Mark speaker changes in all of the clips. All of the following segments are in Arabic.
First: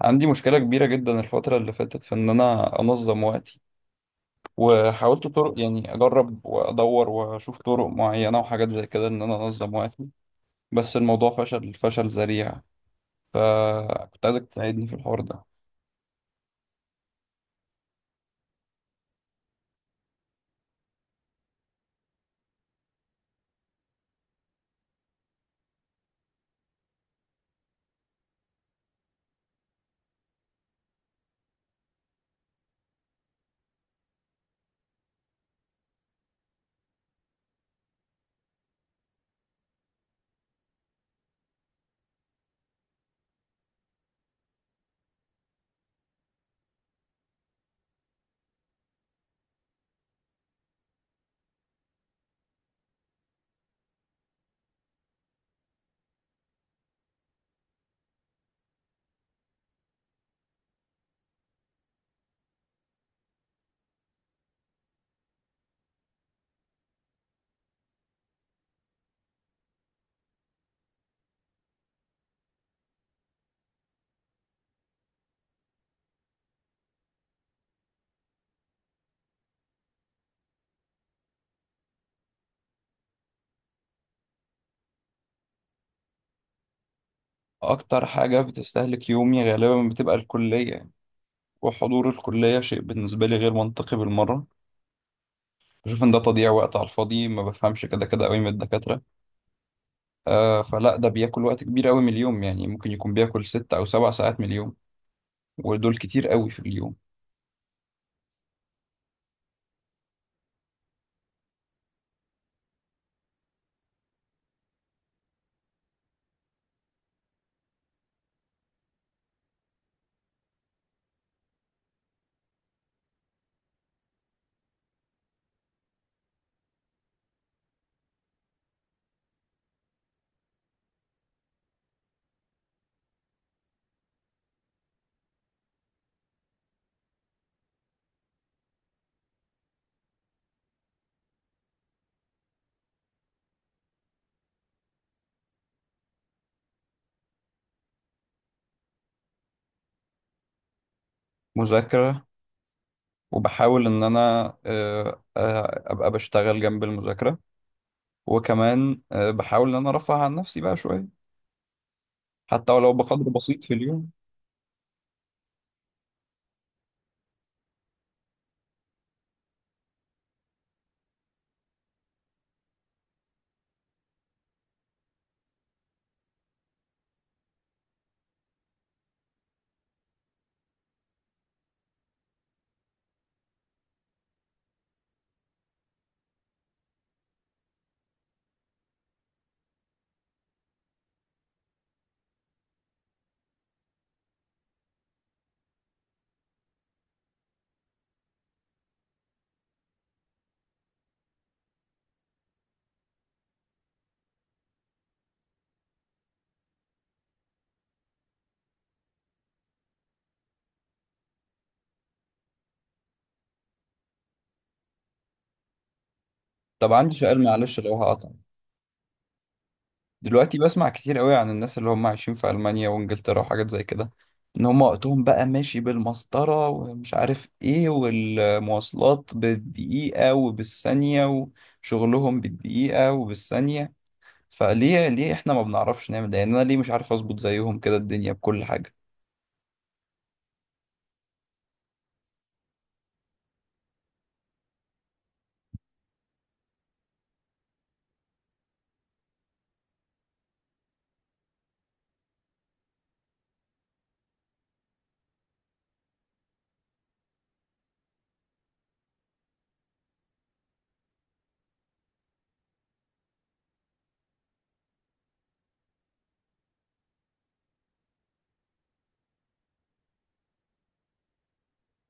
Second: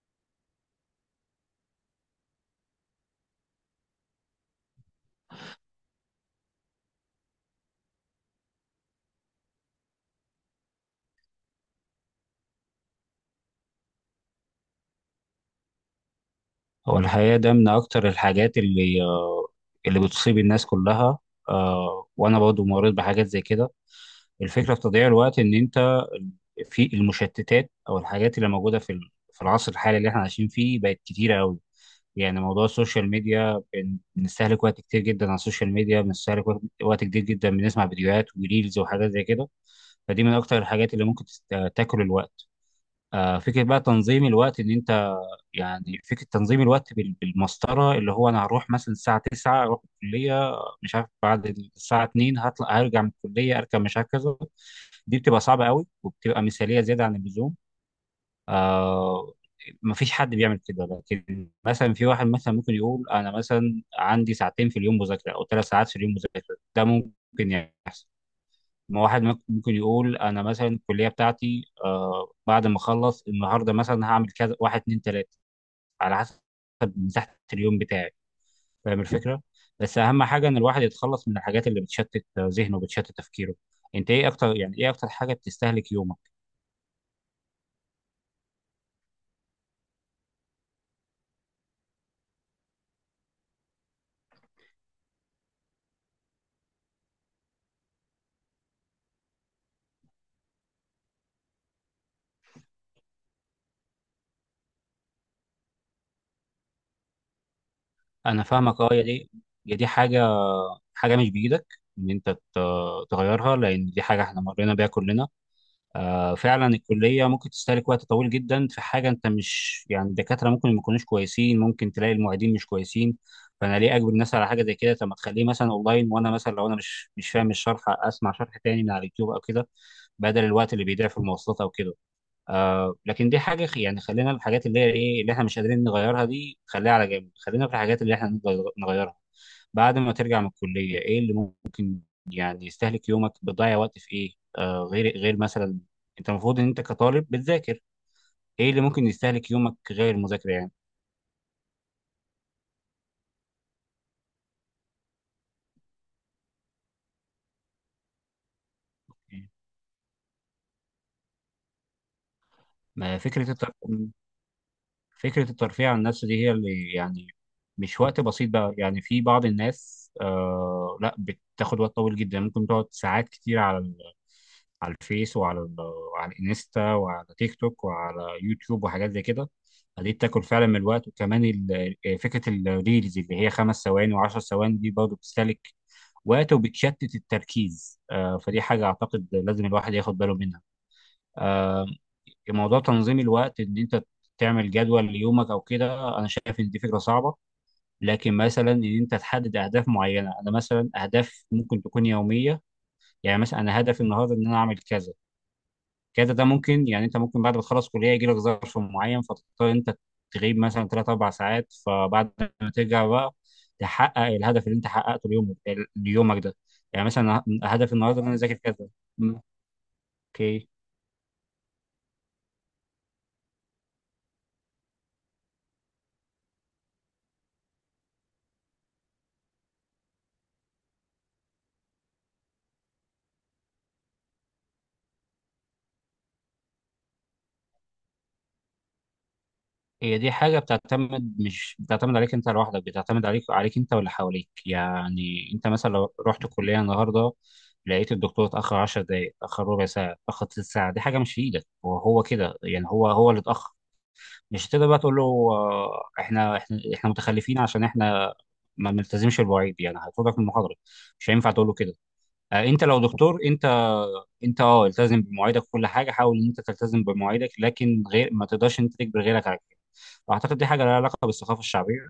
Speaker 1: عندي مشكلة كبيرة جدا الفترة اللي فاتت في إن أنا أنظم وقتي. وحاولت طرق، أجرب وأدور وأشوف طرق معينة وحاجات زي كده إن أنا أنظم وقتي، بس الموضوع فشل ذريع. فكنت عايزك تساعدني في الحوار ده.
Speaker 2: هو الحقيقة ده من أكتر الحاجات اللي اللي بتصيب الناس كلها. وأنا برضو مريت بحاجات زي كده. الفكرة في تضييع الوقت إن أنت في المشتتات أو الحاجات اللي موجودة في العصر الحالي اللي إحنا عايشين فيه بقت كتيرة أوي. يعني موضوع السوشيال ميديا بنستهلك وقت كتير جدا على السوشيال ميديا بنستهلك وقت كتير جدا، بنسمع فيديوهات وريلز وحاجات زي كده. فدي من أكتر الحاجات اللي ممكن تاكل الوقت. فكرة بقى تنظيم الوقت إن أنت، يعني فكرة تنظيم الوقت بالمسطرة اللي هو أنا هروح مثلا الساعة 9 أروح الكلية، مش عارف بعد الساعة 2 هطلع هرجع من الكلية أركب مش عارف كذا. دي بتبقى صعبة قوي وبتبقى مثالية زيادة عن اللزوم. آه مفيش حد بيعمل كده. لكن مثلا في واحد مثلا ممكن يقول أنا مثلا عندي ساعتين في اليوم مذاكرة أو ثلاث ساعات في اليوم مذاكرة، ده ممكن. يعني ما واحد ممكن يقول أنا مثلا الكلية بتاعتي بعد ما أخلص النهاردة مثلا هعمل كذا، واحد اتنين تلاتة، على حسب مساحه اليوم بتاعي. فاهم الفكره؟ بس اهم حاجه ان الواحد يتخلص من الحاجات اللي بتشتت ذهنه وبتشتت تفكيره. انت ايه اكتر، يعني ايه اكتر حاجه بتستهلك يومك؟
Speaker 1: أكتر حاجة بتستهلك يومي غالبا بتبقى الكلية، وحضور الكلية شيء بالنسبة لي غير منطقي بالمرة. بشوف إن ده تضييع وقت على الفاضي، ما بفهمش كده كده قوي من الدكاترة. فلا، ده بياكل وقت كبير قوي من اليوم، يعني ممكن يكون بياكل 6 أو 7 ساعات من اليوم، ودول كتير قوي في اليوم.
Speaker 2: انا فاهمك. اه، يا دي يا دي حاجه، حاجه مش بايدك ان انت تغيرها، لان دي حاجه احنا مرينا بيها كلنا. فعلا الكلية ممكن تستهلك وقت طويل جدا في حاجة أنت مش، يعني الدكاترة ممكن ما يكونوش كويسين، ممكن تلاقي المعيدين مش كويسين. فأنا ليه أجبر الناس على حاجة زي كده؟ طب ما تخليه مثلا أونلاين، وأنا مثلا لو أنا مش فاهم الشرح أسمع شرح تاني من على اليوتيوب أو كده، بدل الوقت اللي بيضيع في المواصلات أو كده. لكن دي حاجة يعني خلينا الحاجات اللي هي إيه، اللي إحنا مش قادرين نغيرها دي خليها على جنب، خلينا في الحاجات اللي إحنا نقدر نغيرها. بعد ما ترجع من الكلية إيه اللي يعني يستهلك يومك، بتضيع وقت في ايه غير مثلا؟ انت المفروض ان انت كطالب بتذاكر، ايه اللي ممكن يستهلك يومك غير المذاكره يعني؟
Speaker 1: مذاكرة، وبحاول إن أنا أبقى بشتغل جنب المذاكرة، وكمان بحاول إن أنا أرفه عن نفسي بقى شوية، حتى ولو
Speaker 2: ما
Speaker 1: بقدر
Speaker 2: فكره
Speaker 1: بسيط في اليوم.
Speaker 2: الترفيه، فكرة الترفيه عن النفس دي هي اللي يعني مش وقت بسيط بقى، يعني في بعض الناس لا بتاخد وقت طويل جدا، ممكن تقعد ساعات كتير على الفيس وعلى الانستا وعلى تيك توك وعلى يوتيوب وحاجات زي كده. دي بتاكل فعلا من الوقت، وكمان فكرة الريلز اللي هي خمس ثواني وعشر ثواني دي برضه بتستهلك وقت وبتشتت التركيز. فدي حاجة أعتقد لازم الواحد ياخد باله منها. موضوع تنظيم الوقت ان انت تعمل جدول ليومك او كده، انا شايف ان دي فكره صعبه، لكن مثلا ان انت تحدد اهداف معينه، انا مثلا اهداف ممكن تكون يوميه. يعني مثلا انا هدفي النهارده ان انا اعمل كذا كذا، ده ممكن. يعني انت ممكن بعد ما تخلص كليه يجي لك ظرف معين فتضطر انت تغيب مثلا 3 4 ساعات، فبعد ما ترجع بقى تحقق الهدف اللي انت حققته اليوم ليومك ده.
Speaker 1: طب
Speaker 2: يعني
Speaker 1: عندي سؤال،
Speaker 2: مثلا
Speaker 1: معلش
Speaker 2: هدفي
Speaker 1: لو
Speaker 2: النهارده ان
Speaker 1: هقطع.
Speaker 2: انا اذاكر كذا. م،
Speaker 1: دلوقتي
Speaker 2: اوكي.
Speaker 1: بسمع كتير قوي عن الناس اللي هم عايشين في ألمانيا وإنجلترا وحاجات زي كده، إن هم وقتهم بقى ماشي بالمسطرة ومش عارف إيه، والمواصلات بالدقيقة وبالثانية، وشغلهم بالدقيقة وبالثانية. فليه احنا ما بنعرفش نعمل ده؟ يعني انا ليه مش عارف اظبط زيهم كده الدنيا بكل حاجة؟
Speaker 2: هي دي حاجة بتعتمد، مش بتعتمد عليك انت لوحدك، بتعتمد عليك انت واللي حواليك. يعني انت مثلا لو رحت الكلية النهاردة لقيت الدكتور اتأخر 10 دقايق، اتأخر ربع ساعة، اتأخر تلت ساعة، دي حاجة مش في ايدك، وهو كده يعني هو اللي اتأخر. مش هتقدر بقى تقول له احنا متخلفين عشان احنا ما بنلتزمش بالمواعيد، يعني هيطردك من المحاضرة، مش هينفع تقول له كده. انت لو دكتور، انت انت التزم بمواعيدك، وكل حاجه حاول ان انت تلتزم بمواعيدك، لكن غير ما تقدرش ان انت تجبر غيرك على كده. اعتقد دي حاجه لها علاقه بالثقافه الشعبيه،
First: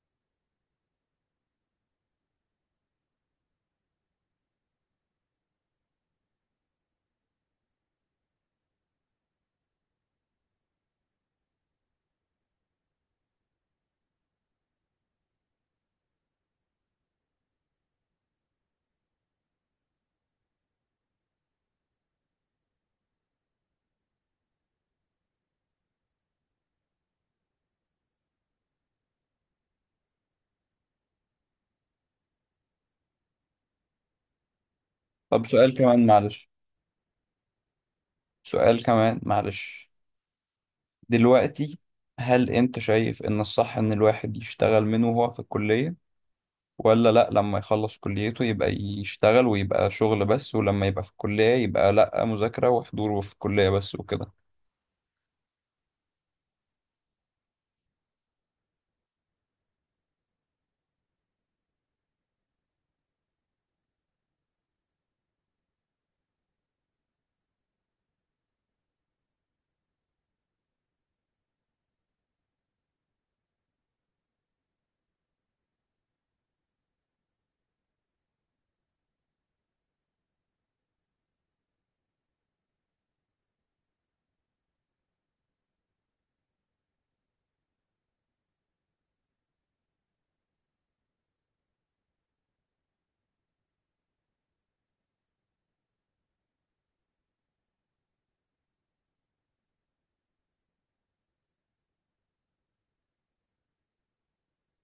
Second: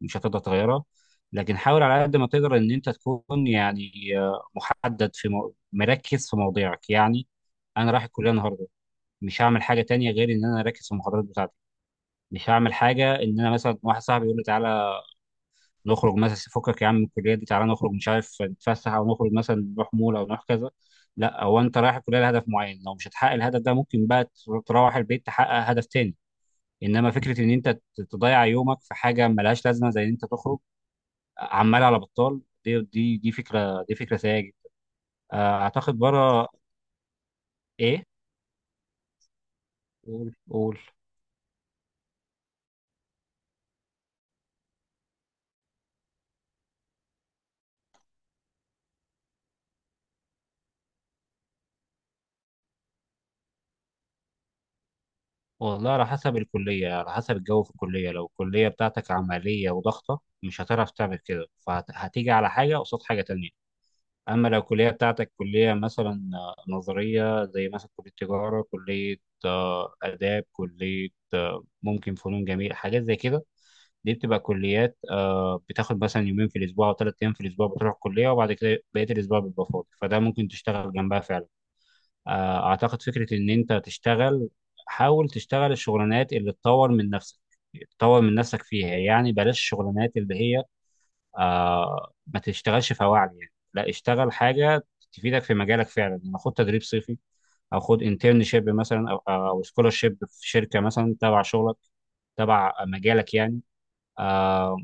Speaker 2: مش هتقدر تغيرها، لكن حاول على قد ما تقدر ان انت تكون يعني مركز في مواضيعك. يعني انا رايح الكليه النهارده، مش هعمل حاجه تانية غير ان انا اركز في المحاضرات بتاعتي، مش هعمل حاجه ان انا مثلا واحد صاحبي يقول لي تعالى نخرج مثلا، فكك يا عم من الكليه دي تعالى نخرج مش عارف نتفسح، او نخرج مثلا نروح مول او نروح كذا. لا، هو انت رايح الكليه لهدف معين، لو مش هتحقق الهدف ده ممكن بقى تروح البيت تحقق هدف تاني. انما فكره ان انت تضيع يومك في حاجه ملهاش لازمه زي ان انت تخرج عمال على بطال، دي دي فكره سيئه جدا.
Speaker 1: طب سؤال
Speaker 2: اعتقد
Speaker 1: كمان معلش.
Speaker 2: بره. ايه؟
Speaker 1: سؤال كمان معلش
Speaker 2: قول قول.
Speaker 1: دلوقتي هل انت شايف ان الصح ان الواحد يشتغل من وهو في الكلية، ولا لا لما يخلص كليته يبقى يشتغل ويبقى شغل بس، ولما يبقى في الكلية يبقى لا، مذاكرة وحضور في الكلية بس وكده؟
Speaker 2: والله على حسب الكلية، على حسب الجو في الكلية. لو الكلية بتاعتك عملية وضغطة مش هتعرف تعمل كده، فهتيجي على حاجة قصاد حاجة تانية. أما لو الكلية بتاعتك كلية مثلا نظرية، زي مثلا كلية تجارة، كلية آداب، كلية ممكن فنون جميلة، حاجات زي كده، دي بتبقى كليات بتاخد مثلا يومين في الأسبوع أو ثلاث أيام في الأسبوع بتروح الكلية، وبعد كده بقية الأسبوع بيبقى فاضي، فده ممكن تشتغل جنبها فعلا. أعتقد فكرة إن أنت تشتغل، حاول تشتغل الشغلانات اللي تطور من نفسك، تطور من نفسك فيها. يعني بلاش الشغلانات اللي هي ما تشتغلش فواعل. يعني لا، اشتغل حاجه تفيدك في مجالك فعلا، يعني خد تدريب صيفي، او خد انترنشيب مثلا، او او سكولرشيب في شركه مثلا تبع شغلك، تبع مجالك يعني. آه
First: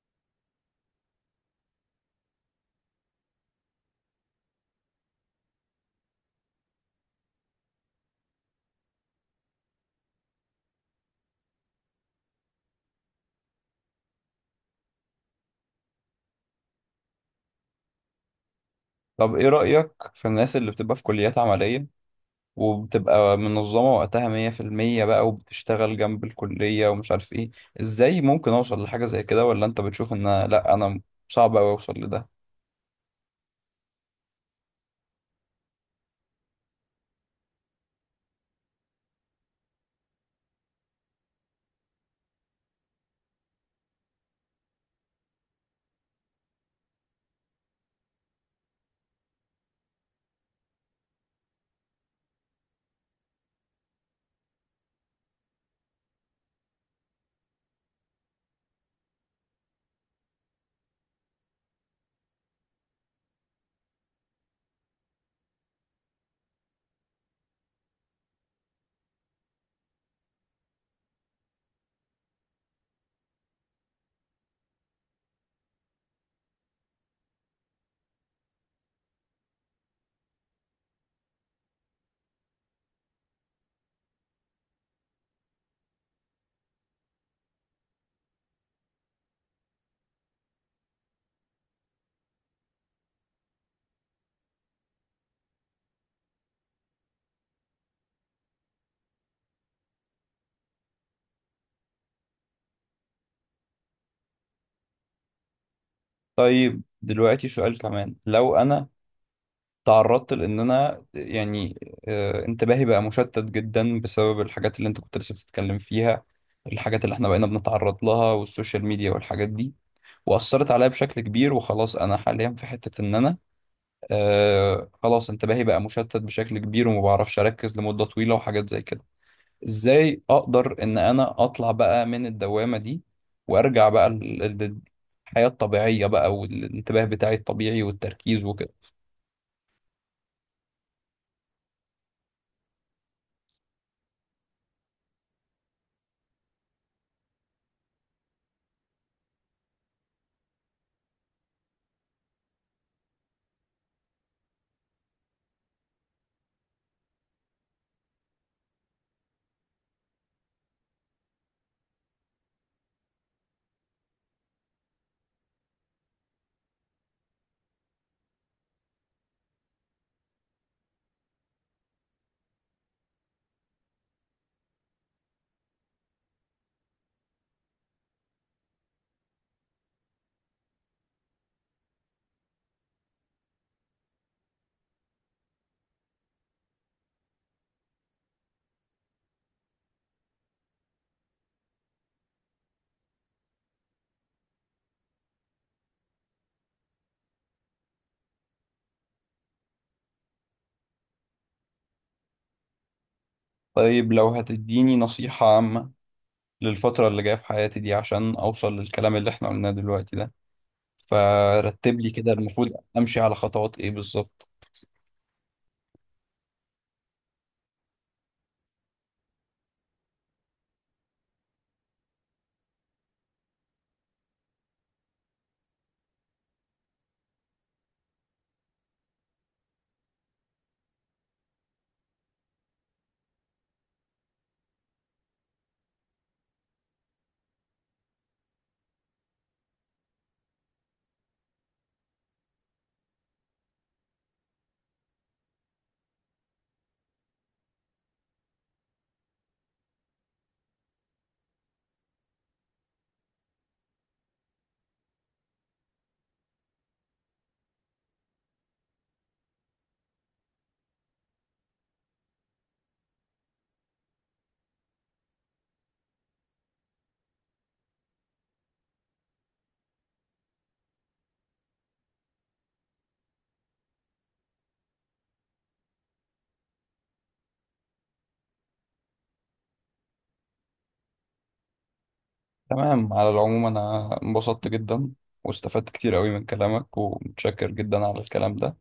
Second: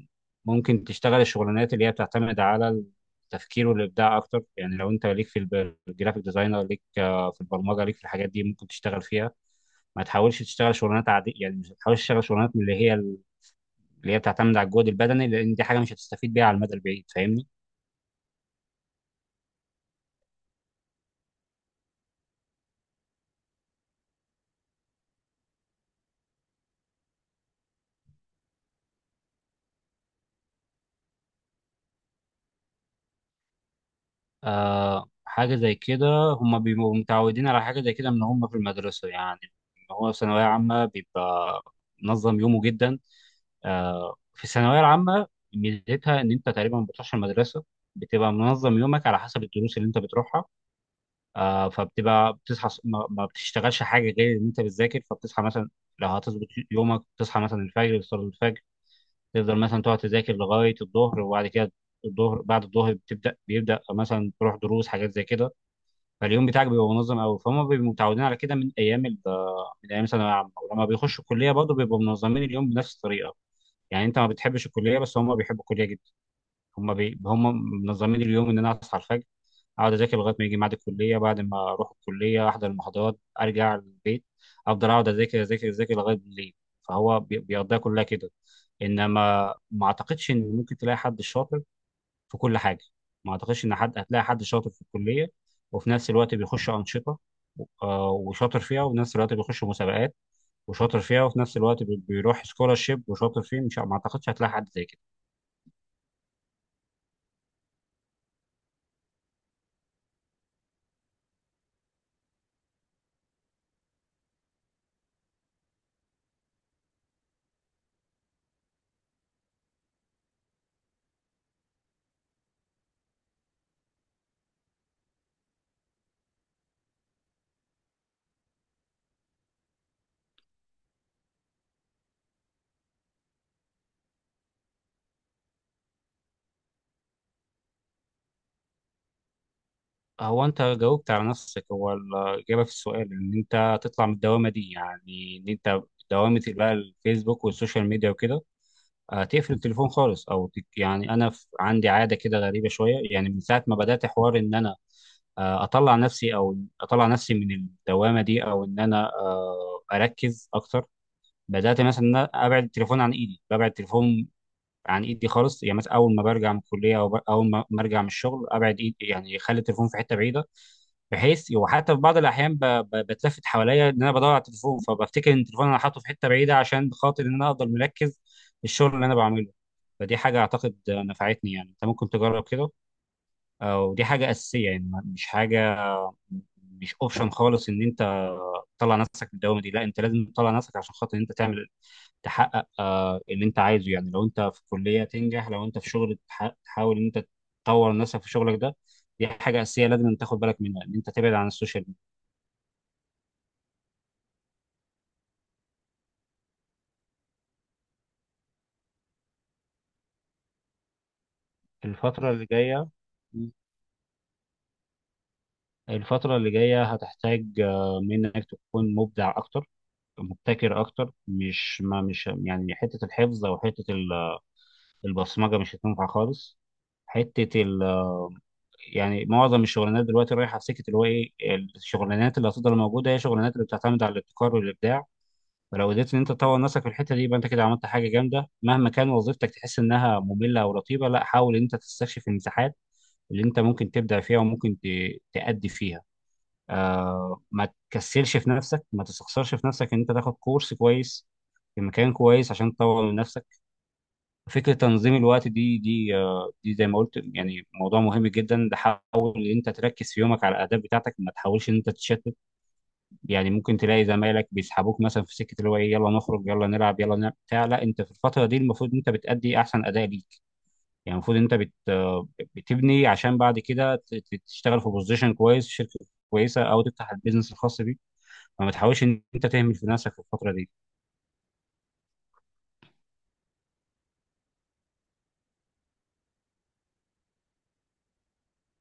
Speaker 2: ممكن تشتغل الشغلانات اللي هي بتعتمد على التفكير والابداع اكتر. يعني لو انت ليك الجرافيك ديزاينر، ليك في البرمجه، ليك في الحاجات دي، ممكن تشتغل فيها. ما تحاولش تشتغل شغلانات عادية، يعني مش تحاولش تشتغل شغلانات من اللي هي اللي هي بتعتمد على الجهد البدني، لان دي حاجه مش هتستفيد بيها على المدى البعيد. فاهمني؟
Speaker 1: طب ايه رأيك في الناس اللي بتبقى في كليات عملية وبتبقى منظمة وقتها 100% بقى، وبتشتغل جنب الكلية ومش عارف ايه؟ ازاي ممكن اوصل لحاجة زي كده؟ ولا انت بتشوف ان لا، انا صعب اوي اوصل لده؟
Speaker 2: حاجة زي كده هم بيبقوا متعودين على حاجة زي كده من هم في المدرسة. يعني هو في ثانوية عامة بيبقى منظم يومه جدا. في الثانوية العامة ميزتها إن أنت تقريبا ما بتروحش المدرسة، بتبقى منظم يومك على حسب الدروس اللي أنت بتروحها. فبتبقى بتصحى ما بتشتغلش حاجة غير إن أنت بتذاكر، فبتصحى مثلا، لو هتظبط يومك، تصحى مثلا الفجر تصلي الفجر، تفضل مثلا تقعد تذاكر لغاية الظهر، وبعد كده الظهر بعد الظهر بتبدأ بيبدأ مثلا تروح دروس حاجات زي كده، فاليوم بتاعك بيبقى منظم قوي. فهم بيبقوا متعودين على كده من ايام ثانويه عامه، ولما بيخشوا الكليه برضه بيبقوا منظمين اليوم بنفس الطريقه. يعني انت ما بتحبش الكليه، بس هم بيحبوا الكليه جدا، هم منظمين اليوم ان انا اصحى الفجر اقعد اذاكر لغايه ما يجي ميعاد الكليه، بعد ما اروح الكليه احضر المحاضرات ارجع البيت افضل اقعد اذاكر اذاكر لغايه بالليل. فهو بيقضيها كلها كده. انما ما اعتقدش ان ممكن تلاقي حد شاطر في كل حاجه، ما اعتقدش ان حد هتلاقي حد شاطر في الكليه وفي نفس الوقت بيخش انشطه وشاطر فيها، وفي نفس الوقت بيخش مسابقات وشاطر فيها، وفي نفس الوقت بيروح سكولارشيب وشاطر فيه. مش، ما اعتقدش هتلاقي حد زي كده.
Speaker 1: طيب دلوقتي سؤال كمان. لو انا تعرضت لان انا انتباهي بقى مشتت جدا بسبب الحاجات اللي انت كنت لسه بتتكلم فيها، الحاجات اللي احنا بقينا بنتعرض لها والسوشيال ميديا والحاجات دي، وأثرت عليا بشكل كبير، وخلاص أنا حاليا في حتة إن أنا خلاص انتباهي بقى مشتت بشكل كبير، وما بعرفش اركز لمدة طويلة وحاجات زي كده. ازاي اقدر ان انا اطلع بقى من الدوامة دي، وارجع بقى للحياة الطبيعية بقى، والانتباه بتاعي الطبيعي والتركيز وكده؟
Speaker 2: هو انت جاوبت على نفسك، هو الاجابه في السؤال ان انت تطلع من الدوامه دي، يعني ان انت دوامه بقى الفيسبوك والسوشيال ميديا وكده. تقفل التليفون خالص او يعني انا عندي عاده كده غريبه شويه، يعني من ساعه ما بدات حوار ان انا اطلع نفسي، او اطلع نفسي من الدوامه دي، او ان انا اركز اكتر، بدات مثلا ان انا ابعد التليفون عن ايدي، ببعد التليفون عن ايدي خالص. يعني مثلا اول ما برجع من الكليه، او اول ما ارجع من الشغل ابعد ايدي، يعني اخلي التليفون في حته بعيده، بحيث وحتى في بعض الاحيان بتلفت حواليا ان انا بدور على التليفون، فبفتكر ان التليفون انا حاطه في حته بعيده عشان خاطر ان انا افضل مركز في الشغل اللي انا بعمله. فدي حاجه اعتقد نفعتني، يعني انت ممكن تجرب كده. ودي حاجه اساسيه، يعني مش حاجه مش اوبشن خالص ان انت تطلع نفسك من الدوامه دي، لا انت لازم تطلع نفسك عشان خاطر ان انت تعمل، تحقق اللي انت عايزه. يعني لو انت في كليه تنجح، لو انت في شغل تحاول ان انت تطور نفسك في شغلك ده. دي حاجه اساسيه لازم أن تاخد بالك منها، ان انت تبعد عن السوشيال ميديا.
Speaker 1: طيب لو هتديني نصيحة عامة للفترة اللي جاية في حياتي دي عشان اوصل للكلام اللي احنا قلناه دلوقتي ده، فرتب لي
Speaker 2: الفتره
Speaker 1: كده
Speaker 2: اللي
Speaker 1: المفروض
Speaker 2: جايه،
Speaker 1: امشي على خطوات ايه بالظبط.
Speaker 2: الفتره اللي جايه هتحتاج منك تكون مبدع اكتر، مبتكر اكتر. مش، ما مش يعني حته الحفظ او حته البصمجه مش هتنفع خالص. حته ال يعني معظم الشغلانات دلوقتي رايحه في سكه اللي هو ايه، الشغلانات اللي هتفضل موجوده هي الشغلانات اللي بتعتمد على الابتكار والابداع. فلو قدرت ان انت تطور نفسك في الحته دي يبقى انت كده عملت حاجه جامده. مهما كان وظيفتك تحس انها ممله او رتيبه، لا حاول ان انت تستكشف المساحات اللي انت ممكن تبدع فيها وممكن تأدي فيها. ما تكسلش في نفسك، ما تستخسرش في نفسك ان انت تاخد كورس كويس في مكان كويس عشان تطور من نفسك. فكرة تنظيم الوقت دي زي ما قلت يعني موضوع مهم جدا. ده حاول ان انت تركز في يومك على الاهداف بتاعتك، ما تحاولش ان انت تتشتت، يعني ممكن تلاقي زمايلك بيسحبوك مثلا في سكة اللي هو ايه يلا نخرج يلا نلعب يلا نعمل بتاع. لا، انت في الفترة دي المفروض ان انت بتأدي احسن اداء ليك، يعني المفروض ان انت بت آه، بتبني عشان بعد كده تشتغل في بوزيشن كويس، شركة كويسة، او تفتح البيزنس الخاص بيك. فما تحاولش ان انت تهمل في نفسك في الفترة دي.
Speaker 1: تمام، على العموم أنا انبسطت جدا واستفدت كتير قوي من كلامك، ومتشكر جدا على الكلام ده،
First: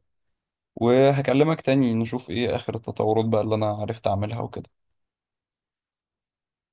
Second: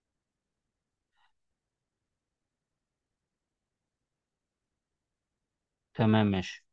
Speaker 1: وهكلمك تاني نشوف إيه آخر التطورات بقى اللي أنا عرفت أعملها وكده.
Speaker 2: تمام ماشي.